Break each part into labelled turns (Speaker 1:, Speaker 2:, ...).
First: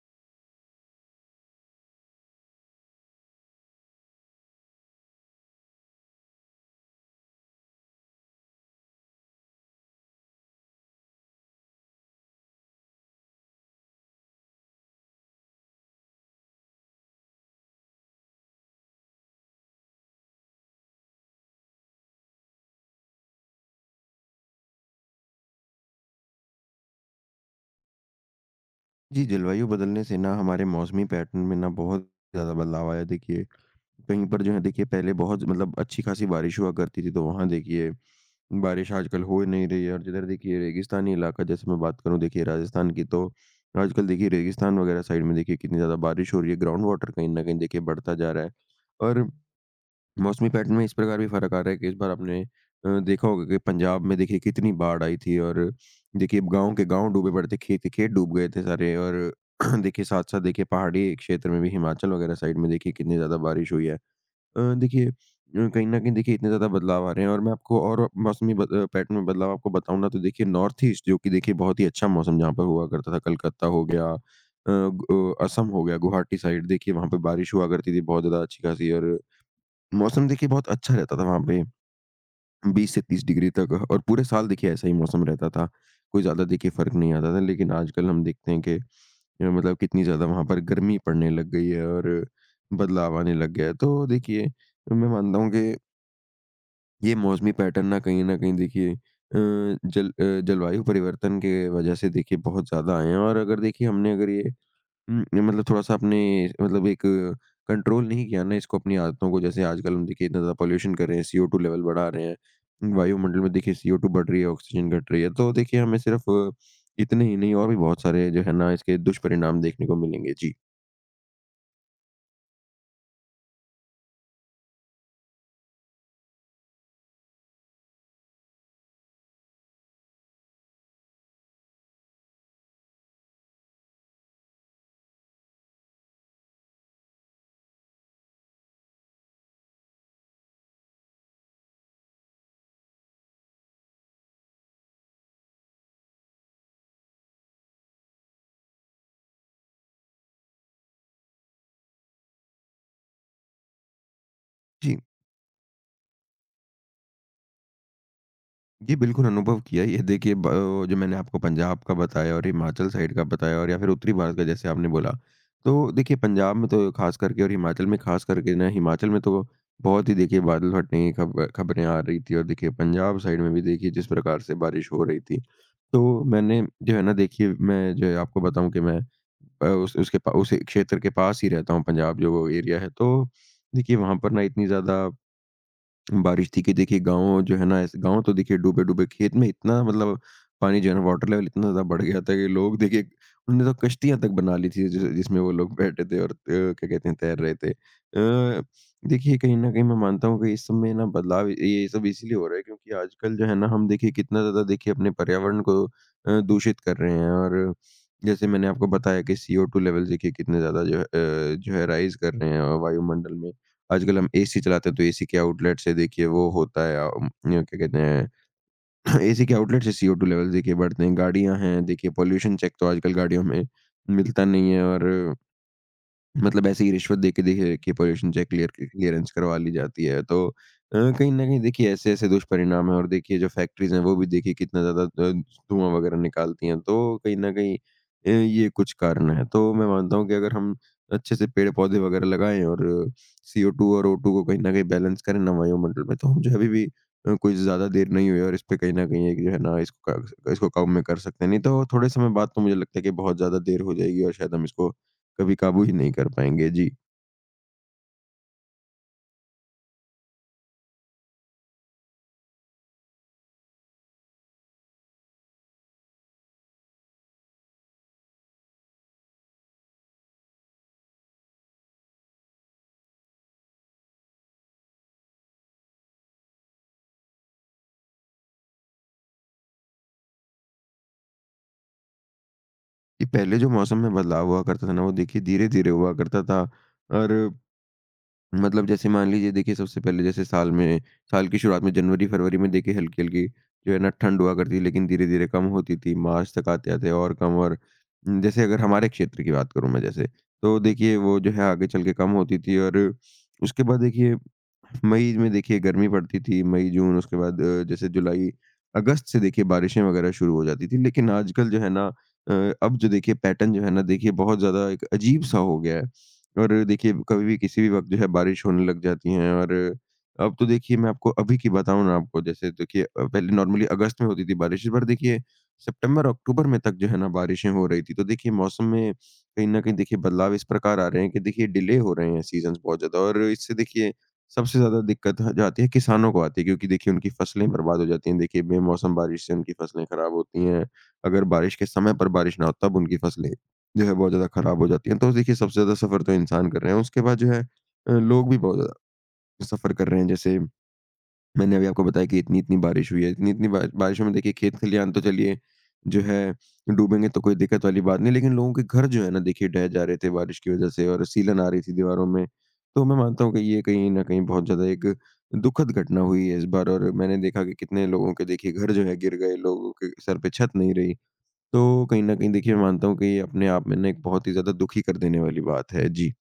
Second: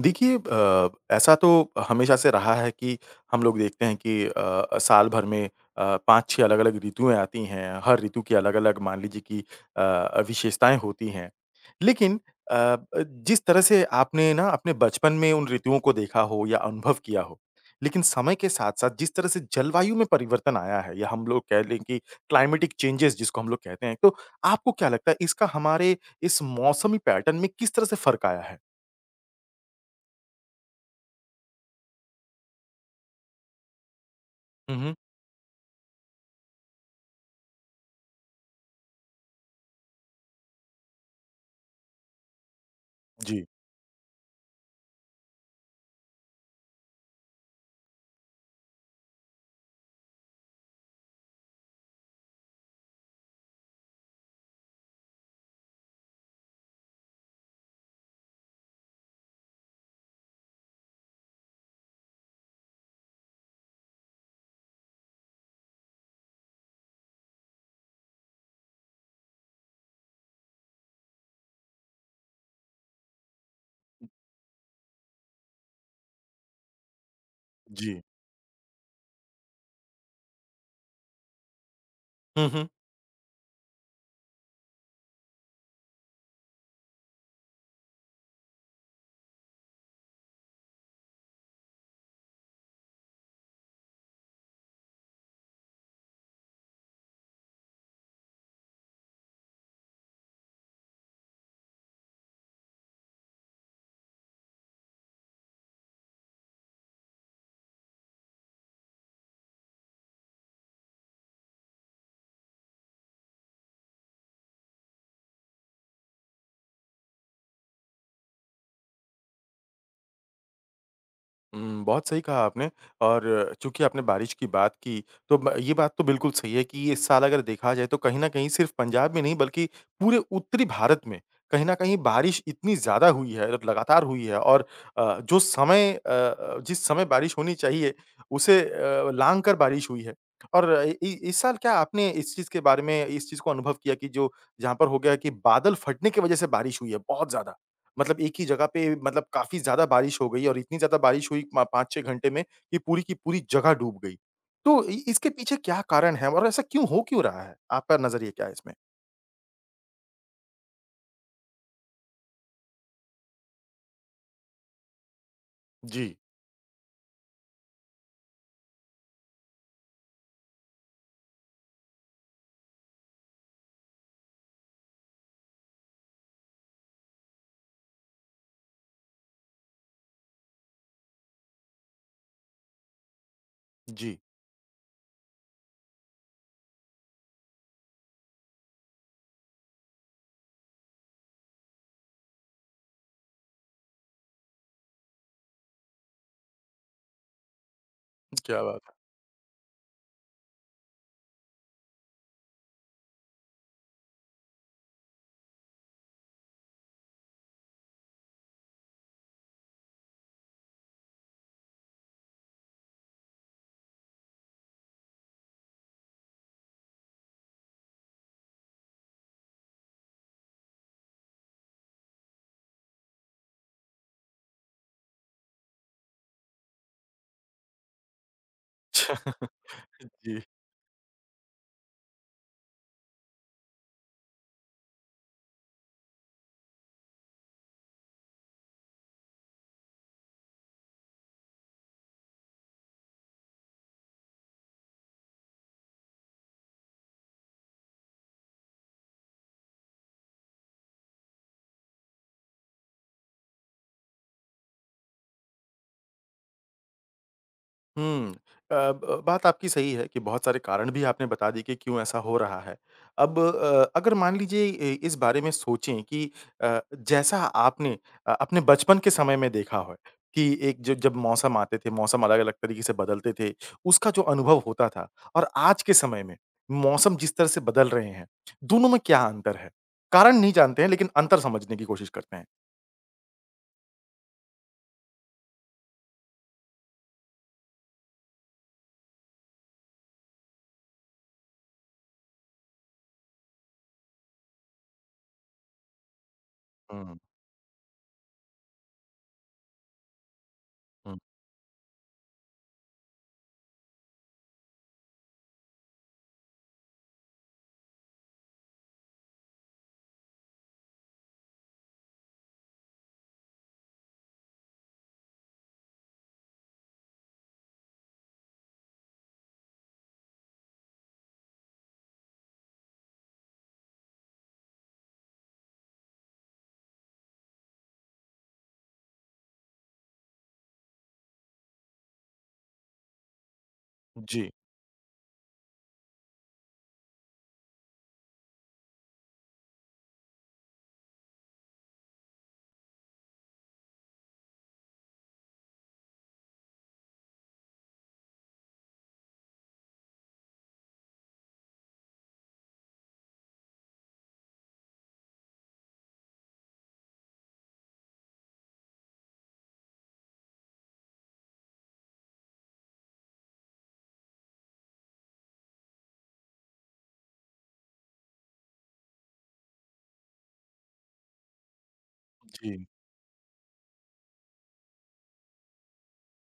Speaker 1: देखिए ऐसा तो हमेशा से रहा है कि हम लोग देखते हैं कि साल भर में 5-6 अलग-अलग ऋतुएँ आती हैं। हर ऋतु की अलग-अलग मान लीजिए कि विशेषताएँ होती हैं। लेकिन अ, ब जिस तरह से आपने ना अपने बचपन में उन ऋतुओं को देखा हो या अनुभव किया हो, लेकिन समय के साथ-साथ जिस तरह से जलवायु में परिवर्तन आया है या हम लोग कह लें कि क्लाइमेटिक चेंजेज़ जिसको हम लोग कहते हैं, तो आपको क्या लगता है इसका हमारे इस मौसमी पैटर्न में किस तरह से फ़र्क आया है?
Speaker 2: जी, जलवायु बदलने से ना हमारे मौसमी पैटर्न में ना बहुत ज़्यादा बदलाव आया। देखिए, कहीं पर जो है
Speaker 1: हुँ,
Speaker 2: देखिए
Speaker 1: हुँ।
Speaker 2: पहले बहुत मतलब अच्छी खासी बारिश हुआ करती थी, तो वहाँ देखिए बारिश आजकल हो ही नहीं रही है, और जिधर देखिए रेगिस्तानी इलाका जैसे मैं बात करूँ देखिए राजस्थान की, तो
Speaker 1: जी।
Speaker 2: आजकल देखिए रेगिस्तान वगैरह साइड में देखिए कितनी ज़्यादा बारिश हो रही है, ग्राउंड वाटर कहीं न कहीं देखिए बढ़ता जा रहा है। और मौसमी पैटर्न में इस प्रकार भी फ़र्क आ रहा है कि इस बार आपने देखा होगा कि पंजाब में देखिए कितनी बाढ़ आई थी, और देखिए गाँव के गाँव डूबे पड़े थे, खेत के खेत डूब गए थे सारे। और देखिए साथ-साथ देखिए पहाड़ी क्षेत्र में भी हिमाचल वगैरह साइड में देखिए कितनी ज़्यादा बारिश हुई है। देखिए, कहीं न कहीं देखिए इतने ज़्यादा बदलाव आ रहे हैं, और मैं आपको और मौसमी पैटर्न में बदलाव आपको बताऊँ ना, तो देखिए नॉर्थ ईस्ट जो कि देखिए बहुत ही अच्छा मौसम जहाँ पर हुआ करता था, कलकत्ता हो गया, अ, ग असम हो गया, गुवाहाटी साइड देखिए वहाँ पे बारिश हुआ करती
Speaker 1: जी।
Speaker 2: थी बहुत ज़्यादा अच्छी-खासी, और मौसम देखिए बहुत अच्छा रहता था वहाँ पे,
Speaker 1: हुँ, हुँ।
Speaker 2: 20 से 30 डिग्री तक, और पूरे साल देखिए ऐसा ही मौसम रहता था। कोई ज़्यादा देखिए फ़र्क नहीं आता था, लेकिन आजकल हम देखते हैं कि मतलब कितनी ज़्यादा वहाँ पर गर्मी पड़ने लग गई है, और बदलाव आने लग गया है। तो देखिए, मैं मानता हूँ कि ये मौसमी पैटर्न ना कहीं न कहीं देखिए जलवायु परिवर्तन के वजह से देखिए बहुत ज़्यादा आए हैं, और अगर देखिए हमने अगर ये मतलब थोड़ा-सा आपने मतलब एक कंट्रोल नहीं किया ना इसको, अपनी आदतों को, जैसे आजकल हम देखिए इतना ज़्यादा पॉल्यूशन कर रहे हैं, सीओ2 लेवल बढ़ा रहे हैं, वायुमंडल में देखिए सीओ2 बढ़ रही है, ऑक्सीजन घट रही है, तो देखिए हमें सिर्फ़ इतने ही नहीं, और भी बहुत सारे जो है ना इसके दुष्परिणाम देखने को मिलेंगे। जी,
Speaker 1: बहुत सही कहा आपने और चूँकि आपने बारिश की बात की, तो ब ये बात तो बिल्कुल सही है कि इस साल अगर देखा जाए तो कहीं न कहीं सिर्फ़ पंजाब में नहीं बल्कि पूरे उत्तरी भारत में कहीं न कहीं बारिश इतनी ज़्यादा हुई है और लगातार हुई है और अ, जो समय अ अ, जिस समय बारिश होनी चाहिए उसे लाँघ कर बारिश हुई है। और अ, इ इ इस साल क्या आपने इस चीज़ के बारे में इस चीज़ को अनुभव किया कि जो जहाँ पर हो गया कि बादल फटने की वज़ह से बारिश हुई है बहुत ज़्यादा? मतलब एक ही जगह पे मतलब काफ़ी ज़्यादा बारिश हो गई और इतनी ज़्यादा बारिश हुई मा 5-6 घंटे में कि पूरी की पूरी जगह डूब गई। तो इ
Speaker 2: जी।
Speaker 1: इसके पीछे क्या कारण है और ऐसा क्यों हो क्यों रहा है? आपका नज़रिया क्या है इसमें?
Speaker 2: जी, बिल्कुल अनुभव किया है। ये देखिए जो मैंने आपको पंजाब का बताया और हिमाचल साइड का बताया, और या फिर उत्तरी भारत का जैसे आपने बोला। तो
Speaker 1: जी,
Speaker 2: देखिए पंजाब में तो ख़ास करके, और हिमाचल में ख़ास करके, ना हिमाचल में तो बहुत ही देखिए बादल फटने की खब खबरें आ रही थी, और देखिए पंजाब साइड में भी देखिए जिस प्रकार से बारिश हो रही थी। तो मैंने जो है ना देखिए, मैं जो है आपको बताऊँ कि मैं अ, उस उसके पा उस क्षेत्र के पास ही रहता हूँ, पंजाब जो वो एरिया है। तो देखिए
Speaker 1: जी।
Speaker 2: वहाँ पर ना इतनी ज़्यादा बारिश थी कि देखिए गाँव जो है ना ऐसे गाँव तो देखिए डूबे-डूबे, खेत में इतना मतलब पानी जो है ना वाटर लेवल इतना ज़्यादा बढ़ गया था कि लोग देखिए उन्होंने तो कश्तियाँ तक बना ली थी, जि जिसमें वो लोग बैठे थे और क्या कहते हैं तैर रहे थे।
Speaker 1: क्या बात है!
Speaker 2: देखिए, कहीं न कहीं मैं मानता हूँ कि इस सब में ना बदलाव ये सब इसीलिए हो रहा है क्योंकि आजकल जो है ना हम देखिए कितना ज़्यादा देखिए अपने पर्यावरण को दूषित कर रहे हैं। और जैसे मैंने आपको बताया कि सीओ2 लेवल देखिए कितने ज़्यादा जो है जो है राइज़ कर रहे हैं वायुमंडल में। आजकल हम एसी चलाते हैं, तो एसी के आउटलेट से देखिए वो होता है ये क्या कहते हैं, एसी के आउटलेट से सीओ2 लेवल्स देखिए बढ़ते हैं। गाड़ियाँ हैं देखिए, पॉल्यूशन चेक तो आजकल गाड़ियों में मिलता नहीं है, और मतलब ऐसे ही रिश्वत दे के देखिए कि पोल्यूशन चेक क्लियरेंस
Speaker 1: अच्छा।
Speaker 2: करवा ली जाती है।
Speaker 1: जी।
Speaker 2: तो कहीं न कहीं देखिए ऐसे-ऐसे दुष्परिणाम हैं, और देखिए जो फैक्ट्रीज़ हैं वो भी देखिए कितना ज़्यादा अ, धुआँ वग़ैरह निकालती हैं। तो कहीं न कहीं ये कुछ कारण हैं। तो मैं मानता हूँ कि अगर हम अच्छे से पेड़-पौधे वग़ैरह लगाएँ और सीओ2 और ओ2 को कहीं न कहीं बैलेंस करें ना वायुमंडल में, तो हम जो है अभी भी कुछ ज़्यादा देर नहीं हुई, और इस पे कहीं न कहीं एक जो है ना, इसको क इसको काबू में कर सकते हैं। नहीं तो थोड़े समय बाद तो मुझे लगता है कि बहुत ज़्यादा देर हो जाएगी, और शायद हम इसको कभी काबू ही नहीं कर पाएँगे। जी।
Speaker 1: हुँ। अ, ब बात आपकी सही है कि बहुत सारे कारण भी आपने बता दिए कि क्यों ऐसा हो रहा है। अब अगर मान लीजिए इ इस बारे में सोचें कि अ, जैसा आपने अपने बचपन के समय में देखा हो कि एक ज जब मौसम आते थे, मौसम अलग-अलग तरीके से बदलते थे, उसका जो अनुभव होता था और आज के समय में मौसम जिस तरह से बदल रहे हैं, दोनों में क्या अंतर है? कारण नहीं जानते हैं लेकिन अंतर समझने की कोशिश करते हैं।
Speaker 2: ये पहले जो मौसम में बदलाव हुआ करता था ना, वो देखिए धीरे-धीरे हुआ करता था, और मतलब जैसे मान लीजिए देखिए सबसे पहले जैसे साल में, साल की शुरुआत में, जनवरी-फरवरी में देखिए हल्की-हल्की जो है ना ठंड हुआ करती थी, लेकिन धीरे-धीरे कम होती थी। मार्च तक आते-आते
Speaker 1: हुँ,
Speaker 2: और कम, और न, जैसे अगर हमारे क्षेत्र की बात करूँ मैं जैसे, तो देखिए
Speaker 1: हुँ।
Speaker 2: वो जो है आगे चल के कम होती थी, और उसके बाद देखिए मई में देखिए गर्मी पड़ती थी, मई-जून, उसके बाद जैसे जुलाई अगस्त से देखिए बारिशें वगैरह शुरू हो जाती थी। लेकिन आजकल जो है ना, अब जो देखिए पैटर्न जो है ना देखिए बहुत ज़्यादा एक अजीब-सा हो गया है। और देखिए, कभी भी किसी भी वक़्त जो है बारिश होने लग जाती हैं, और अब तो देखिए मैं आपको अभी की बताऊँ ना, आपको जैसे देखिए, पहले नॉर्मली अगस्त में होती थी बारिश, इस बार देखिए सितंबर-अक्टूबर में तक जो है ना बारिशें हो रही थी। तो देखिए मौसम में कहीं न कहीं देखिए बदलाव इस प्रकार आ रहे हैं कि देखिए डिले हो रहे हैं सीज़न्स बहुत ज़्यादा, और इससे देखिए
Speaker 1: जी,
Speaker 2: सबसे ज़्यादा दिक्कत ह जो आती है किसानों को आती है, क्योंकि देखिए उनकी फसलें बर्बाद हो जाती हैं। देखिए बेमौसम बारिश से उनकी फसलें खराब होती हैं। अगर बारिश के समय पर बारिश ना हो, तब उनकी फसलें जो है बहुत ज़्यादा खराब हो जाती है। तो देखिए सबसे ज़्यादा सफ़र तो इंसान कर रहे हैं, उसके बाद जो है लोग भी बहुत ज़्यादा सफ़र कर रहे हैं। जैसे मैंने अभी आपको बताया कि इतनी-इतनी बारिश हुई है, इतनी-इतनी बा बारिशों में देखिए खेत खलियान तो चलिए जो है डूबेंगे, तो कोई दिक्कत वाली बात नहीं, लेकिन लोगों के घर जो है ना देखिए ढह जा रहे थे बारिश की वज़ह से, और सीलन आ रही थी दीवारों में। तो मैं मानता हूँ कि ये कहीं न कहीं बहुत ज़्यादा एक दुखद घटना हुई है इस बार, और मैंने देखा कि कितने लोगों के देखिए घर जो है गिर गए, लोगों के सर पे छत नहीं रही। तो कहीं न कहीं देखिए
Speaker 1: जी।
Speaker 2: मैं मानता हूँ कि ये अपने आप में ना एक बहुत ही ज़्यादा दुखी कर देने वाली बात है। जी।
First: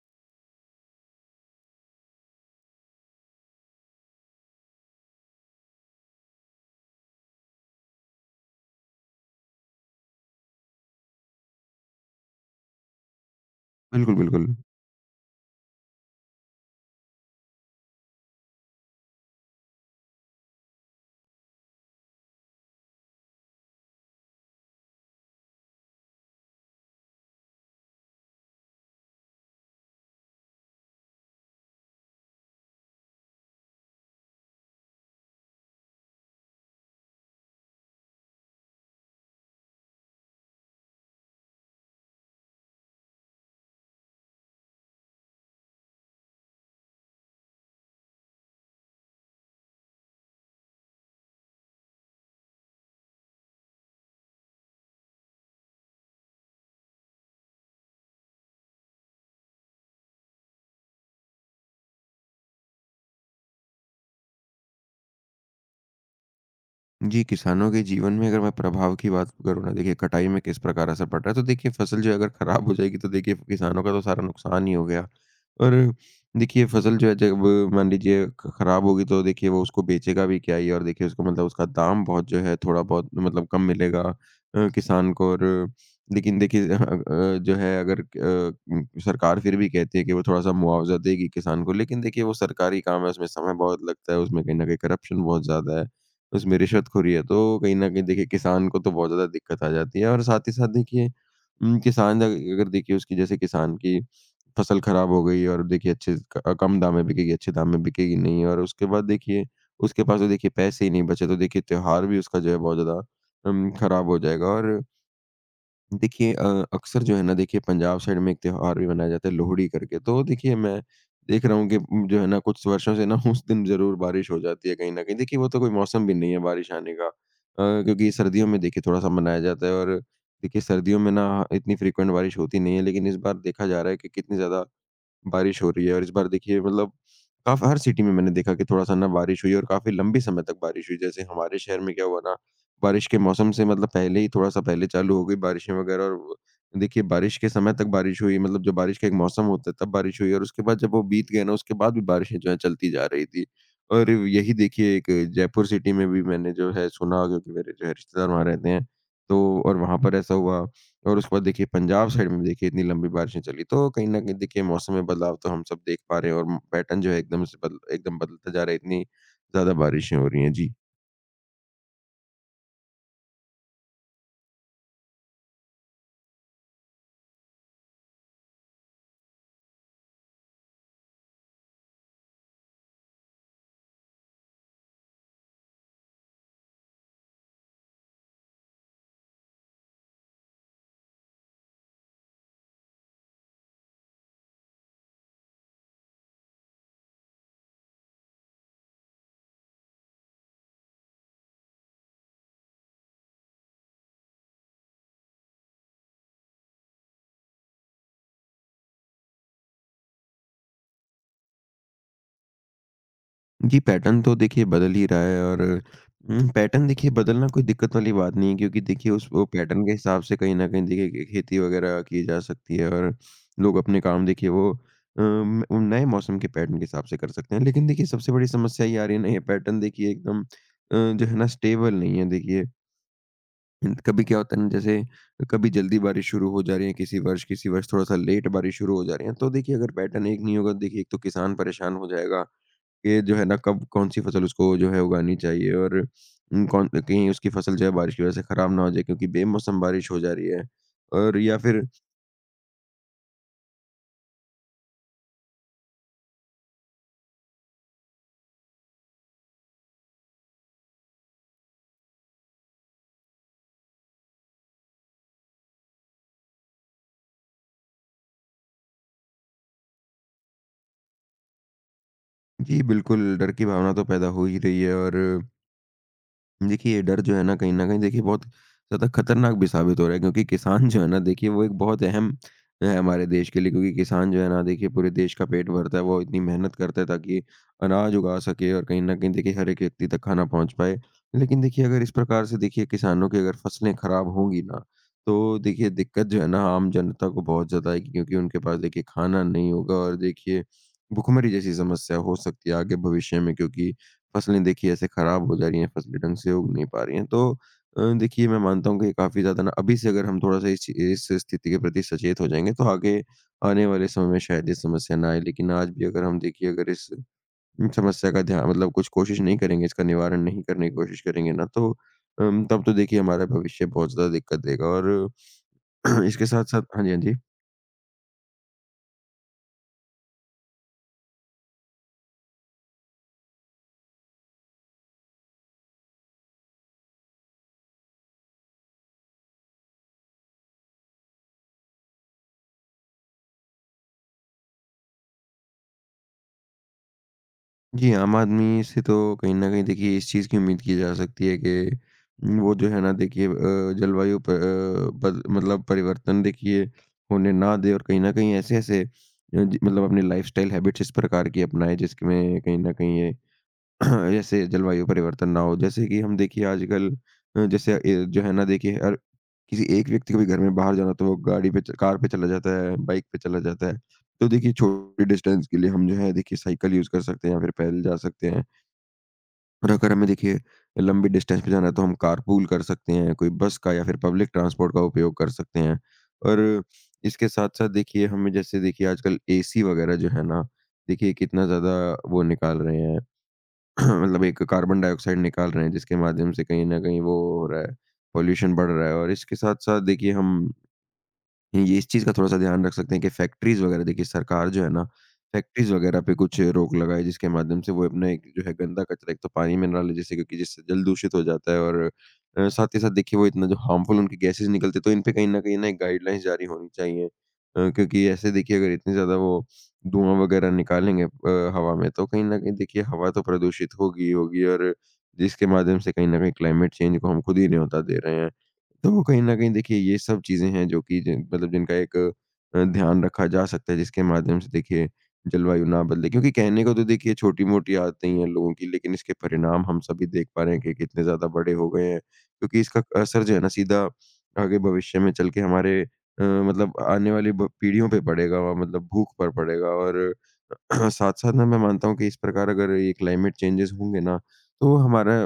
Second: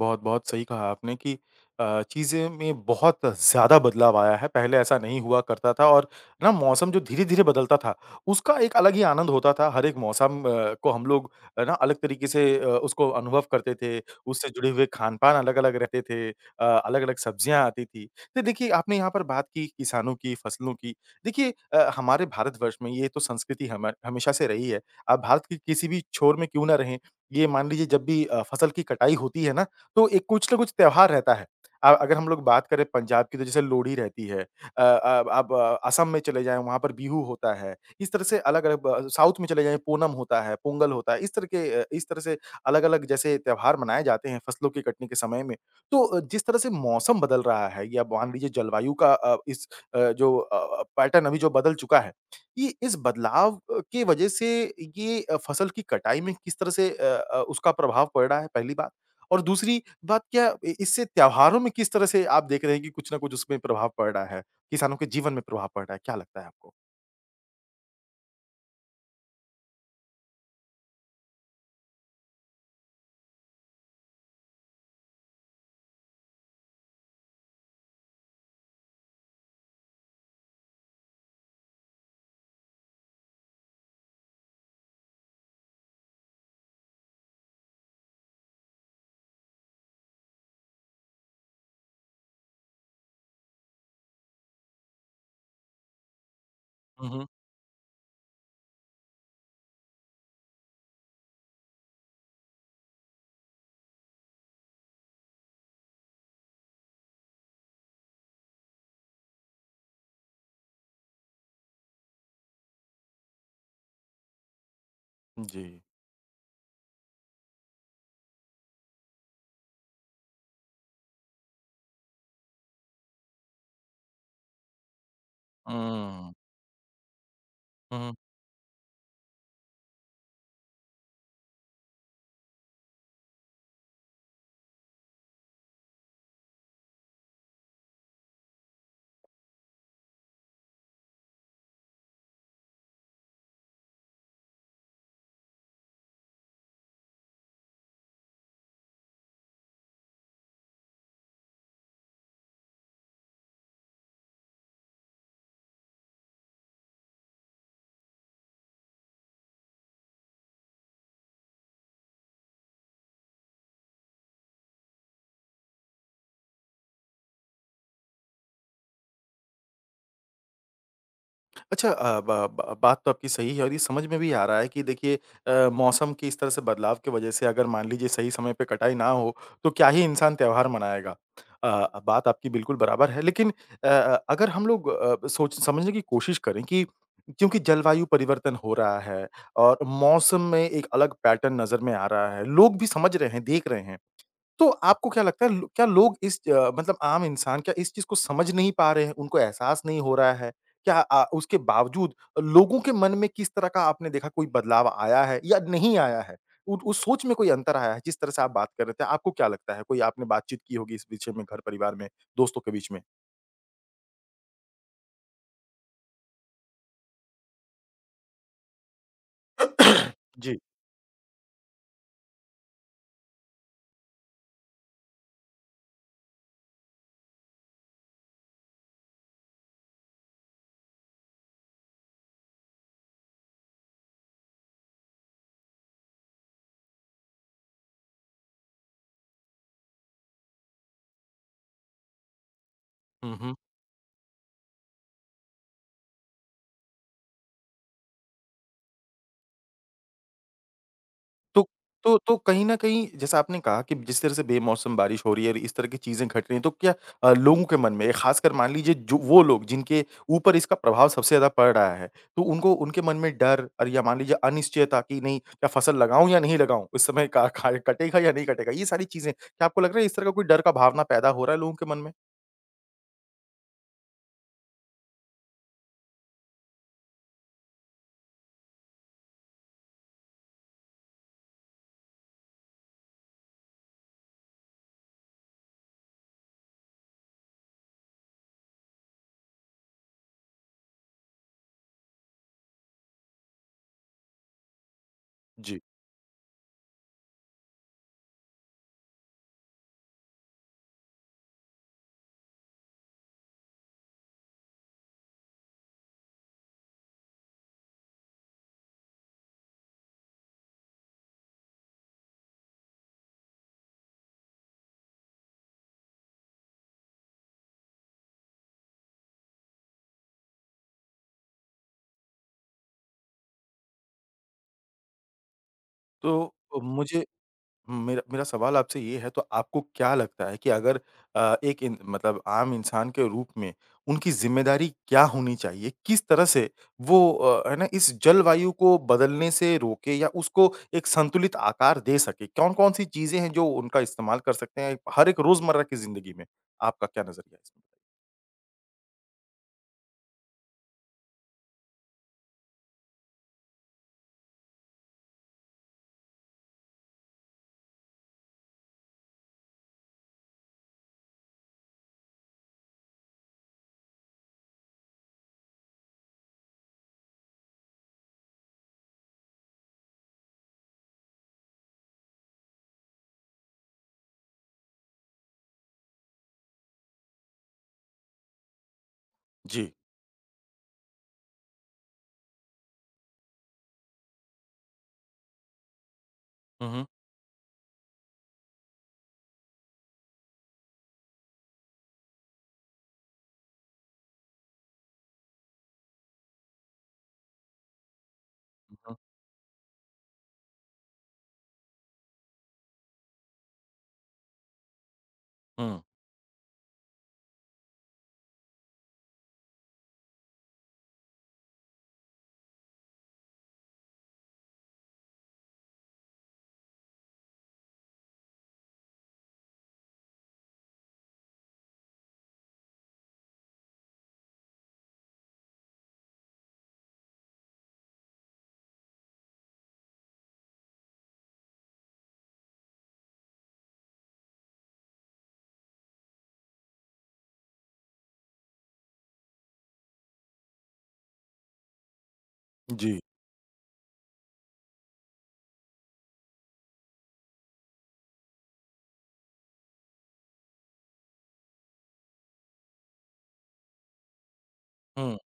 Speaker 1: बहुत-बहुत सही कहा आपने कि चीज़ें में बहुत ज़्यादा बदलाव आया है, पहले ऐसा नहीं हुआ करता था और ना मौसम जो धीरे-धीरे बदलता था, उसका एक अलग ही आनंद होता था। हर एक मौसम को हम लोग ना अलग तरीके से उसको अनुभव करते थे,
Speaker 2: बिल्कुल, बिल्कुल।
Speaker 1: उससे जुड़े हुए खान-पान अलग-अलग रहते थे अलग-अलग सब्जियाँ आती थी। तो देखिए, आपने यहाँ पर बात की किसानों की, फसलों की। देखिए हमारे भारतवर्ष में ये तो संस्कृति हम हमेशा से रही है। आप भारत के किसी भी छोर में क्यों ना रहें, ये मान लीजिए जब भी फसल की कटाई होती है ना तो एक कुछ ना कुछ त्योहार रहता है। अगर हम लोग बात करें पंजाब की तो जैसे लोहड़ी रहती है। अब आप असम में चले जाएँ वहाँ पर बिहू होता है। इस तरह से अलग-अलग ब साउथ में चले जाएँ पूनम होता है, पोंगल होता है। इस तरह से अलग-अलग जैसे त्योहार मनाए जाते हैं फसलों के कटने के समय में। तो जिस तरह से मौसम बदल रहा है या मान लीजिए जलवायु का इस पैटर्न अभी जो बदल चुका है। ये इस बदलाव की वजह से ये फसल की कटाई में किस तरह से उसका प्रभाव पड़ रहा है पहली बात? और दूसरी बात क्या इ इससे त्योहारों में किस तरह से आप देख रहे हैं कि कुछ न कुछ उसमें प्रभाव पड़ रहा है? किसानों के जीवन में प्रभाव पड़ रहा है, क्या लगता है आपको?
Speaker 2: जी, किसानों के जीवन में अगर मैं प्रभाव की बात करूँ ना, देखिए कटाई में किस प्रकार असर पड़ रहा है, तो देखिए फ़सल जो है अगर ख़राब हो जाएगी, तो देखिए किसानों का तो सारा नुकसान ही हो गया। और देखिए फ़सल जो है जब मान लीजिए ख ख़राब होगी, तो देखिए वो उसको बेचेगा भी क्या ही, और देखिए उसको मतलब उसका दाम बहुत जो है थोड़ा बहुत मतलब कम मिलेगा किसान को, और लेकिन देखिए जो है अगर सरकार फिर भी कहती है कि वो थोड़ा-सा मुआवज़ा देगी किसान को, लेकिन देखिए वो सरकारी काम है, उसमें समय बहुत लगता है, उसमें कहीं न कहीं करप्शन बहुत ज़्यादा है। उसमें
Speaker 1: हुँ,
Speaker 2: रिश्वतखोरी है,
Speaker 1: हुँ।
Speaker 2: तो कहीं न कहीं देखिए किसान को तो बहुत ज़्यादा दिक्कत आ जाती है, और साथ ही साथ देखिए किसान ज अगर देखिए उसकी, जैसे किसान की फसल खराब हो गई और देखिए अच्छे क कम दाम में बिकेगी, अच्छे दाम में बिकेगी नहीं, और उसके बाद देखिए उसके पास तो देखिए पैसे ही नहीं बचे, तो देखिए त्योहार भी उसका जो है बहुत ज़्यादा खराब हो जाएगा, और
Speaker 1: जी।
Speaker 2: देखिए अक्सर जो है ना देखिए पंजाब साइड में एक त्योहार भी मनाया जाता है, लोहड़ी करके। तो देखिए मैं देख रहा हूँ कि जो है ना कुछ वर्षों से ना उस दिन ज़रूर बारिश हो जाती है कहीं न कहीं। देखिए वो तो कोई मौसम भी नहीं
Speaker 1: हुँ।
Speaker 2: है बारिश आने का,
Speaker 1: हुँ,
Speaker 2: क्योंकि
Speaker 1: हुँ।
Speaker 2: सर्दियों में देखिए थोड़ा-सा मनाया जाता है, और देखिए सर्दियों में ना इतनी फ्रीक्वेंट बारिश होती नहीं है। लेकिन इस बार देखा जा रहा है कि कितनी ज़्यादा बारिश हो रही है, और इस बार देखिए मतलब काफ़ी हर सिटी में मैंने देखा कि थोड़ा-सा ना बारिश हुई और काफ़ी लंबे समय तक बारिश हुई। जैसे हमारे शहर में क्या हुआ ना, बारिश के मौसम से मतलब पहले ही थोड़ा-सा पहले चालू हो गई बारिशें वगैरह, और वो देखिए बारिश के समय तक बारिश हुई, मतलब जो बारिश का एक मौसम होता है तब बारिश हुई, और उसके बाद जब वो बीत गया ना, उसके बाद भी बारिशें जो हैं चलती जा रही थी। और यही देखिए एक जयपुर सिटी में भी मैंने जो है सुना, क्योंकि मेरे जो है रिश्तेदार वहाँ रहते हैं, तो और वहाँ पर ऐसा हुआ। और उसके बाद देखिए पंजाब साइड में भी देखिए इतनी लंबी बारिशें चली, तो कहीं न कहीं देखिए मौसम में बदलाव तो हम सब देख पा रहे हैं और पैटर्न जो है एकदम से बद एकदम बदलता जा रहा है, इतनी ज़्यादा बारिशें हो रही हैं। जी।
Speaker 1: अच्छा अ, ब ब बात तो आपकी सही है और ये समझ में भी आ रहा है कि देखिए मौसम के इस तरह से बदलाव की वजह से अगर मान लीजिए सही समय पे कटाई ना हो, तो क्या ही इंसान त्योहार मनाएगा। बात आपकी बिल्कुल बराबर है लेकिन अगर हम लोग सोच समझने की कोशिश करें कि क्योंकि जलवायु परिवर्तन हो रहा है और मौसम में एक अलग पैटर्न नज़र में आ रहा है, लोग भी समझ रहे हैं, देख रहे हैं। तो आपको क्या लगता है लो क्या लोग इस मतलब आम इंसान क्या इस चीज़ को समझ नहीं पा रहे हैं, उनको एहसास नहीं हो रहा है? क्या उसके बावजूद लोगों के मन में किस तरह का आपने देखा कोई बदलाव आया है या नहीं आया है? उ उस सोच में कोई अंतर आया है जिस तरह से आप बात कर रहे थे, आपको क्या लगता है? कोई आपने बातचीत की होगी इस विषय में घर परिवार में, दोस्तों के बीच में?
Speaker 2: जी, पैटर्न तो देखिए बदल ही रहा है और पैटर्न देखिए बदलना कोई दिक्कत वाली बात नहीं है, क्योंकि देखिए उस वो पैटर्न के हिसाब से कहीं
Speaker 1: जी।
Speaker 2: न कहीं देखिए खे खेती वगैरह की जा सकती है और लोग अपने काम देखिए वो उन नए मौसम के पैटर्न के हिसाब से कर सकते हैं। लेकिन देखिए सबसे बड़ी समस्या ये आ रही है ना, ये पैटर्न देखिए एकदम जो है ना स्टेबल नहीं है देखिए। कभी क्या होता है ना, जैसे कभी जल्दी बारिश शुरू हो जा रही है, किसी वर्ष थोड़ा सा लेट बारिश शुरू हो जा रही है, तो देखिए अगर पैटर्न एक नहीं होगा देखिए, एक तो किसान परेशान हो जाएगा कि
Speaker 1: हुँ,
Speaker 2: जो है
Speaker 1: हुँ।
Speaker 2: ना कब कौन सी फसल उसको जो है उगानी चाहिए, और कौन कहीं उसकी फसल जो है बारिश की वजह से खराब ना हो जाए, क्योंकि बेमौसम बारिश हो जा रही है और या
Speaker 1: तो
Speaker 2: फिर।
Speaker 1: तो कहीं न कहीं जैसा आपने कहा कि जिस तरह से बेमौसम बारिश हो रही है और इस तरह की चीज़ें घट रही हैं, तो क्या लोगों के मन में खासकर मान लीजिए जो वो लोग जिनके ऊपर इसका प्रभाव सबसे ज़्यादा पड़ रहा है, तो उनको उनके मन में डर और या मान लीजिए अनिश्चयता कि नहीं क्या फसल लगाऊँ या नहीं लगाऊँ? इस समय का खा कटेगा या नहीं कटेगा? ये सारी चीज़ें, क्या आपको लग रहा है इस तरह का कोई डर का भावना पैदा हो रहा है लोगों के मन में?
Speaker 2: जी बिल्कुल, डर की भावना तो पैदा हो ही रही है, और देखिए, ये डर जो है ना कहीं न कहीं देखिए बहुत ज़्यादा खतरनाक भी साबित हो रहा है, क्योंकि किसान जो है ना देखिए वो एक बहुत अहम है हमारे देश के लिए, क्योंकि किसान जो है ना देखिए पूरे देश का पेट भरता है, वो इतनी मेहनत करता है ताकि अनाज उगा सके और कहीं न कहीं देखिए हर एक व्यक्ति तक खाना पहुँच पाए। लेकिन देखिए अगर इस प्रकार से देखिए किसानों की अगर फसलें खराब होंगी ना, तो
Speaker 1: जी।
Speaker 2: देखिए दिक्कत जो है ना आम जनता को बहुत ज़्यादा आएगी, क्योंकि उनके पास देखिए खाना नहीं होगा और देखिए भुखमरी जैसी समस्या हो सकती है आगे भविष्य में, क्योंकि फसलें देखिए ऐसे खराब हो जा रही हैं, फसलें ढंग से उग नहीं पा रही हैं। तो देखिए मैं मानता हूँ कि काफ़ी ज़्यादा ना अभी से अगर हम थोड़ा-सा इस स्थिति के प्रति सचेत हो जाएँगे तो आगे आने वाले समय में शायद ये समस्या ना आए। लेकिन आज भी अगर हम देखिए अगर इस समस्या का ध्या मतलब कुछ कोशिश नहीं करेंगे, इसका निवारण नहीं करने की कोशिश करेंगे ना, तो तब तो देखिए हमारा भविष्य बहुत ज़्यादा दिक्कत देगा और
Speaker 1: तो
Speaker 2: इसके साथ-साथ, हाँ जी, हाँ
Speaker 1: मुझे
Speaker 2: जी।
Speaker 1: मेरा मेरा सवाल आपसे ये है, तो आपको क्या लगता है कि अगर एक इन मतलब आम इंसान के रूप में उनकी ज़िम्मेदारी क्या होनी चाहिए? किस तरह से वो है ना, इस जलवायु को बदलने से रोके या उसको एक संतुलित आकार दे सके? कौन-कौन सी चीज़ें हैं जो उनका इस्तेमाल कर सकते हैं हर एक रोज़मर्रा की ज़िंदगी में? आपका क्या नज़रिया है इसमें?
Speaker 2: जी, आम आदमी से तो कहीं न कहीं देखिए इस चीज़ की उम्मीद की जा सकती है कि वो जो है ना देखिए जलवायु प अ, बद मतलब परिवर्तन देखिए होने ना दें, और कहीं न कहीं ऐसे-ऐसे जी मतलब अपनी लाइफ़स्टाइल हैबिट्स इस प्रकार की अपनाएँ जिसमें कहीं न कहीं ये जैसे जलवायु परिवर्तन ना हो। जैसे कि हम देखिए आजकल जो है ना देखिए हर किसी एक व्यक्ति को भी घर में बाहर जाना हो तो वो गाड़ी पे च कार पे चला जाता है, बाइक पे चला जाता है। तो देखिए छोटे डिस्टेंस के लिए हम जो है देखिए साइकिल यूज़ कर सकते हैं या फिर पैदल जा सकते हैं। और
Speaker 1: जी।
Speaker 2: अगर हमें देखिए लंबी डिस्टेंस पे जाना है, तो हम कारपूल कर सकते हैं, कोई बस का या फिर पब्लिक ट्रांसपोर्ट का उपयोग कर सकते हैं। और
Speaker 1: हुँ, हुँ।
Speaker 2: इसके साथ-साथ देखिए हमें, जैसे देखिए आजकल एसी वगैरह जो है ना देखिए कितना ज़्यादा वो निकाल रहे हैं। मतलब एक कार्बन डाइऑक्साइड निकाल रहे हैं जिसके माध्यम से कहीं न कहीं वो हो रहा है, पॉल्यूशन बढ़
Speaker 1: हुँ,
Speaker 2: रहा है,
Speaker 1: हुँ।
Speaker 2: और इसके साथ-साथ देखिए हम ये इस चीज़ का थोड़ा-सा ध्यान रख सकते हैं कि फैक्ट्रीज़ वगैरह देखिए सरकार जो है ना, फैक्ट्रीज़
Speaker 1: हुँ।
Speaker 2: वगैरह पे कुछ रोक लगाए, जिसके माध्यम से वो अपने एक जो है गंदा कचरा एक तो पानी में ना ले जैसे, क्योंकि जिससे जल दूषित हो जाता है, और साथ ही साथ देखिए वो इतना जो हार्मफुल उनकी गैसेज़ निकलती हैं, तो इन पे कहीं न कहीं ना एक गाइडलाइंस जारी होनी चाहिए। क्योंकि ऐसे देखिए अगर इतनी ज़्यादा वो धुआँ वगैरह निकालेंगे हवा में, तो कहीं न कहीं देखिए हवा तो प्रदूषित होगी ही होगी, और जिसके माध्यम से कहीं न कहीं क्लाइमेट चेंज को हम खुद ही न्योता दे रहे हैं। तो कहीं न कहीं देखिए ये सब चीज़ें हैं जो कि जिन मतलब जिनका एक ध्यान रखा जा सकता है, जिसके माध्यम से देखिए जलवायु ना बदले। क्योंकि कहने को तो देखिए छोटी-मोटी आदतें ही हैं लोगों की, लेकिन इसके परिणाम हम सभी देख पा रहे हैं कि कितने ज़्यादा बड़े हो गए हैं। क्योंकि इसका
Speaker 1: जी।
Speaker 2: असर जो है ना सीधा आगे भविष्य में चल के हमारे मतलब आने वाली ब पीढ़ियों पे पड़ेगा, और मतलब भूख पर पड़ेगा और साथ-साथ ना मैं मानता हूँ कि इस प्रकार अगर ये क्लाइमेट चेंजेज़ होंगे ना, तो
Speaker 1: हुँ,
Speaker 2: हमारा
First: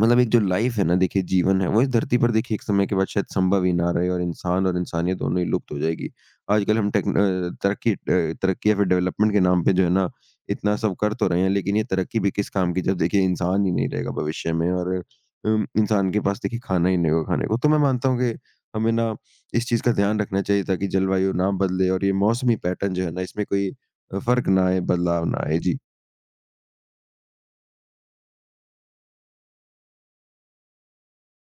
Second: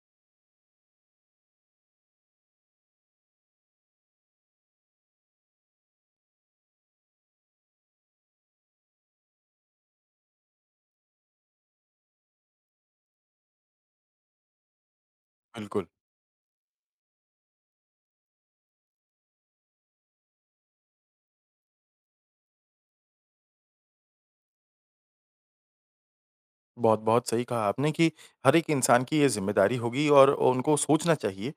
Speaker 2: मतलब एक जो लाइफ है ना देखिए जीवन है वो इस धरती पर देखिए एक समय के बाद शायद संभव ही ना रहे, और इंसान और इंसानियत दोनों ही लुप्त हो जाएगी। आजकल हम टेक्न अ, तरक्की या फिर डेवलपमेंट के नाम पे जो है ना इतना सब कर तो रहे हैं, लेकिन ये तरक्की भी किस काम की जब देखिए इंसान ही नहीं रहेगा भविष्य में और
Speaker 1: बिल्कुल।
Speaker 2: इंसान के पास देखिए खाना ही नहीं होगा खाने को। तो मैं मानता हूँ कि हमें ना इस चीज़ का ध्यान रखना चाहिए ताकि जलवायु ना बदले, और ये मौसमी पैटर्न जो है ना इसमें कोई फ़र्क ना आए, बदलाव ना आए। जी।
Speaker 1: बहुत, बहुत सही कहा आपने कि हर एक इंसान की ये ज़िम्मेदारी होगी और उनको सोचना चाहिए।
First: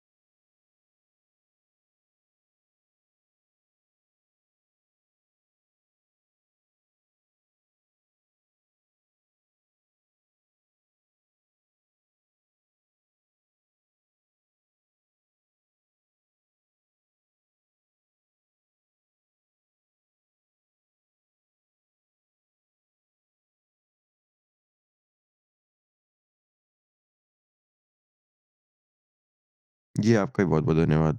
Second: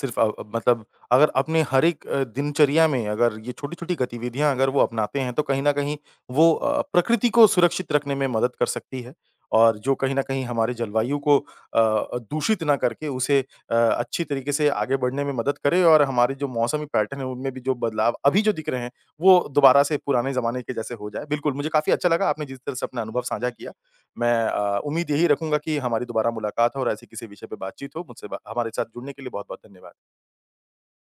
Speaker 1: सिर्फ़ मतलब अगर अपने हर एक दिनचर्या में अगर ये छोटी-छोटी गतिविधियाँ अगर वो अपनाते हैं, तो कहीं न कहीं वो प्रकृति को सुरक्षित रखने में मदद कर सकती है। और जो कहीं न कहीं हमारे जलवायु को दूषित ना करके उसे अच्छी तरीके से आगे बढ़ने में मदद करे और हमारे जो मौसमी पैटर्न है, उनमें भी जो बदलाव अभी जो दिख रहे हैं, वो दोबारा से पुराने ज़माने के जैसे हो जाए। बिल्कुल, मुझे काफ़ी अच्छा लगा आपने जिस तरह से अपना अनुभव साझा किया। मैं उम्मीद यही रखूँगा कि हमारी दोबारा मुलाकात हो और ऐसी किसी विषय पे बातचीत हो। मुझसे बा हमारे साथ जुड़ने के लिए बहुत-बहुत धन्यवाद।
Speaker 2: जी, आपका भी बहुत-बहुत धन्यवाद।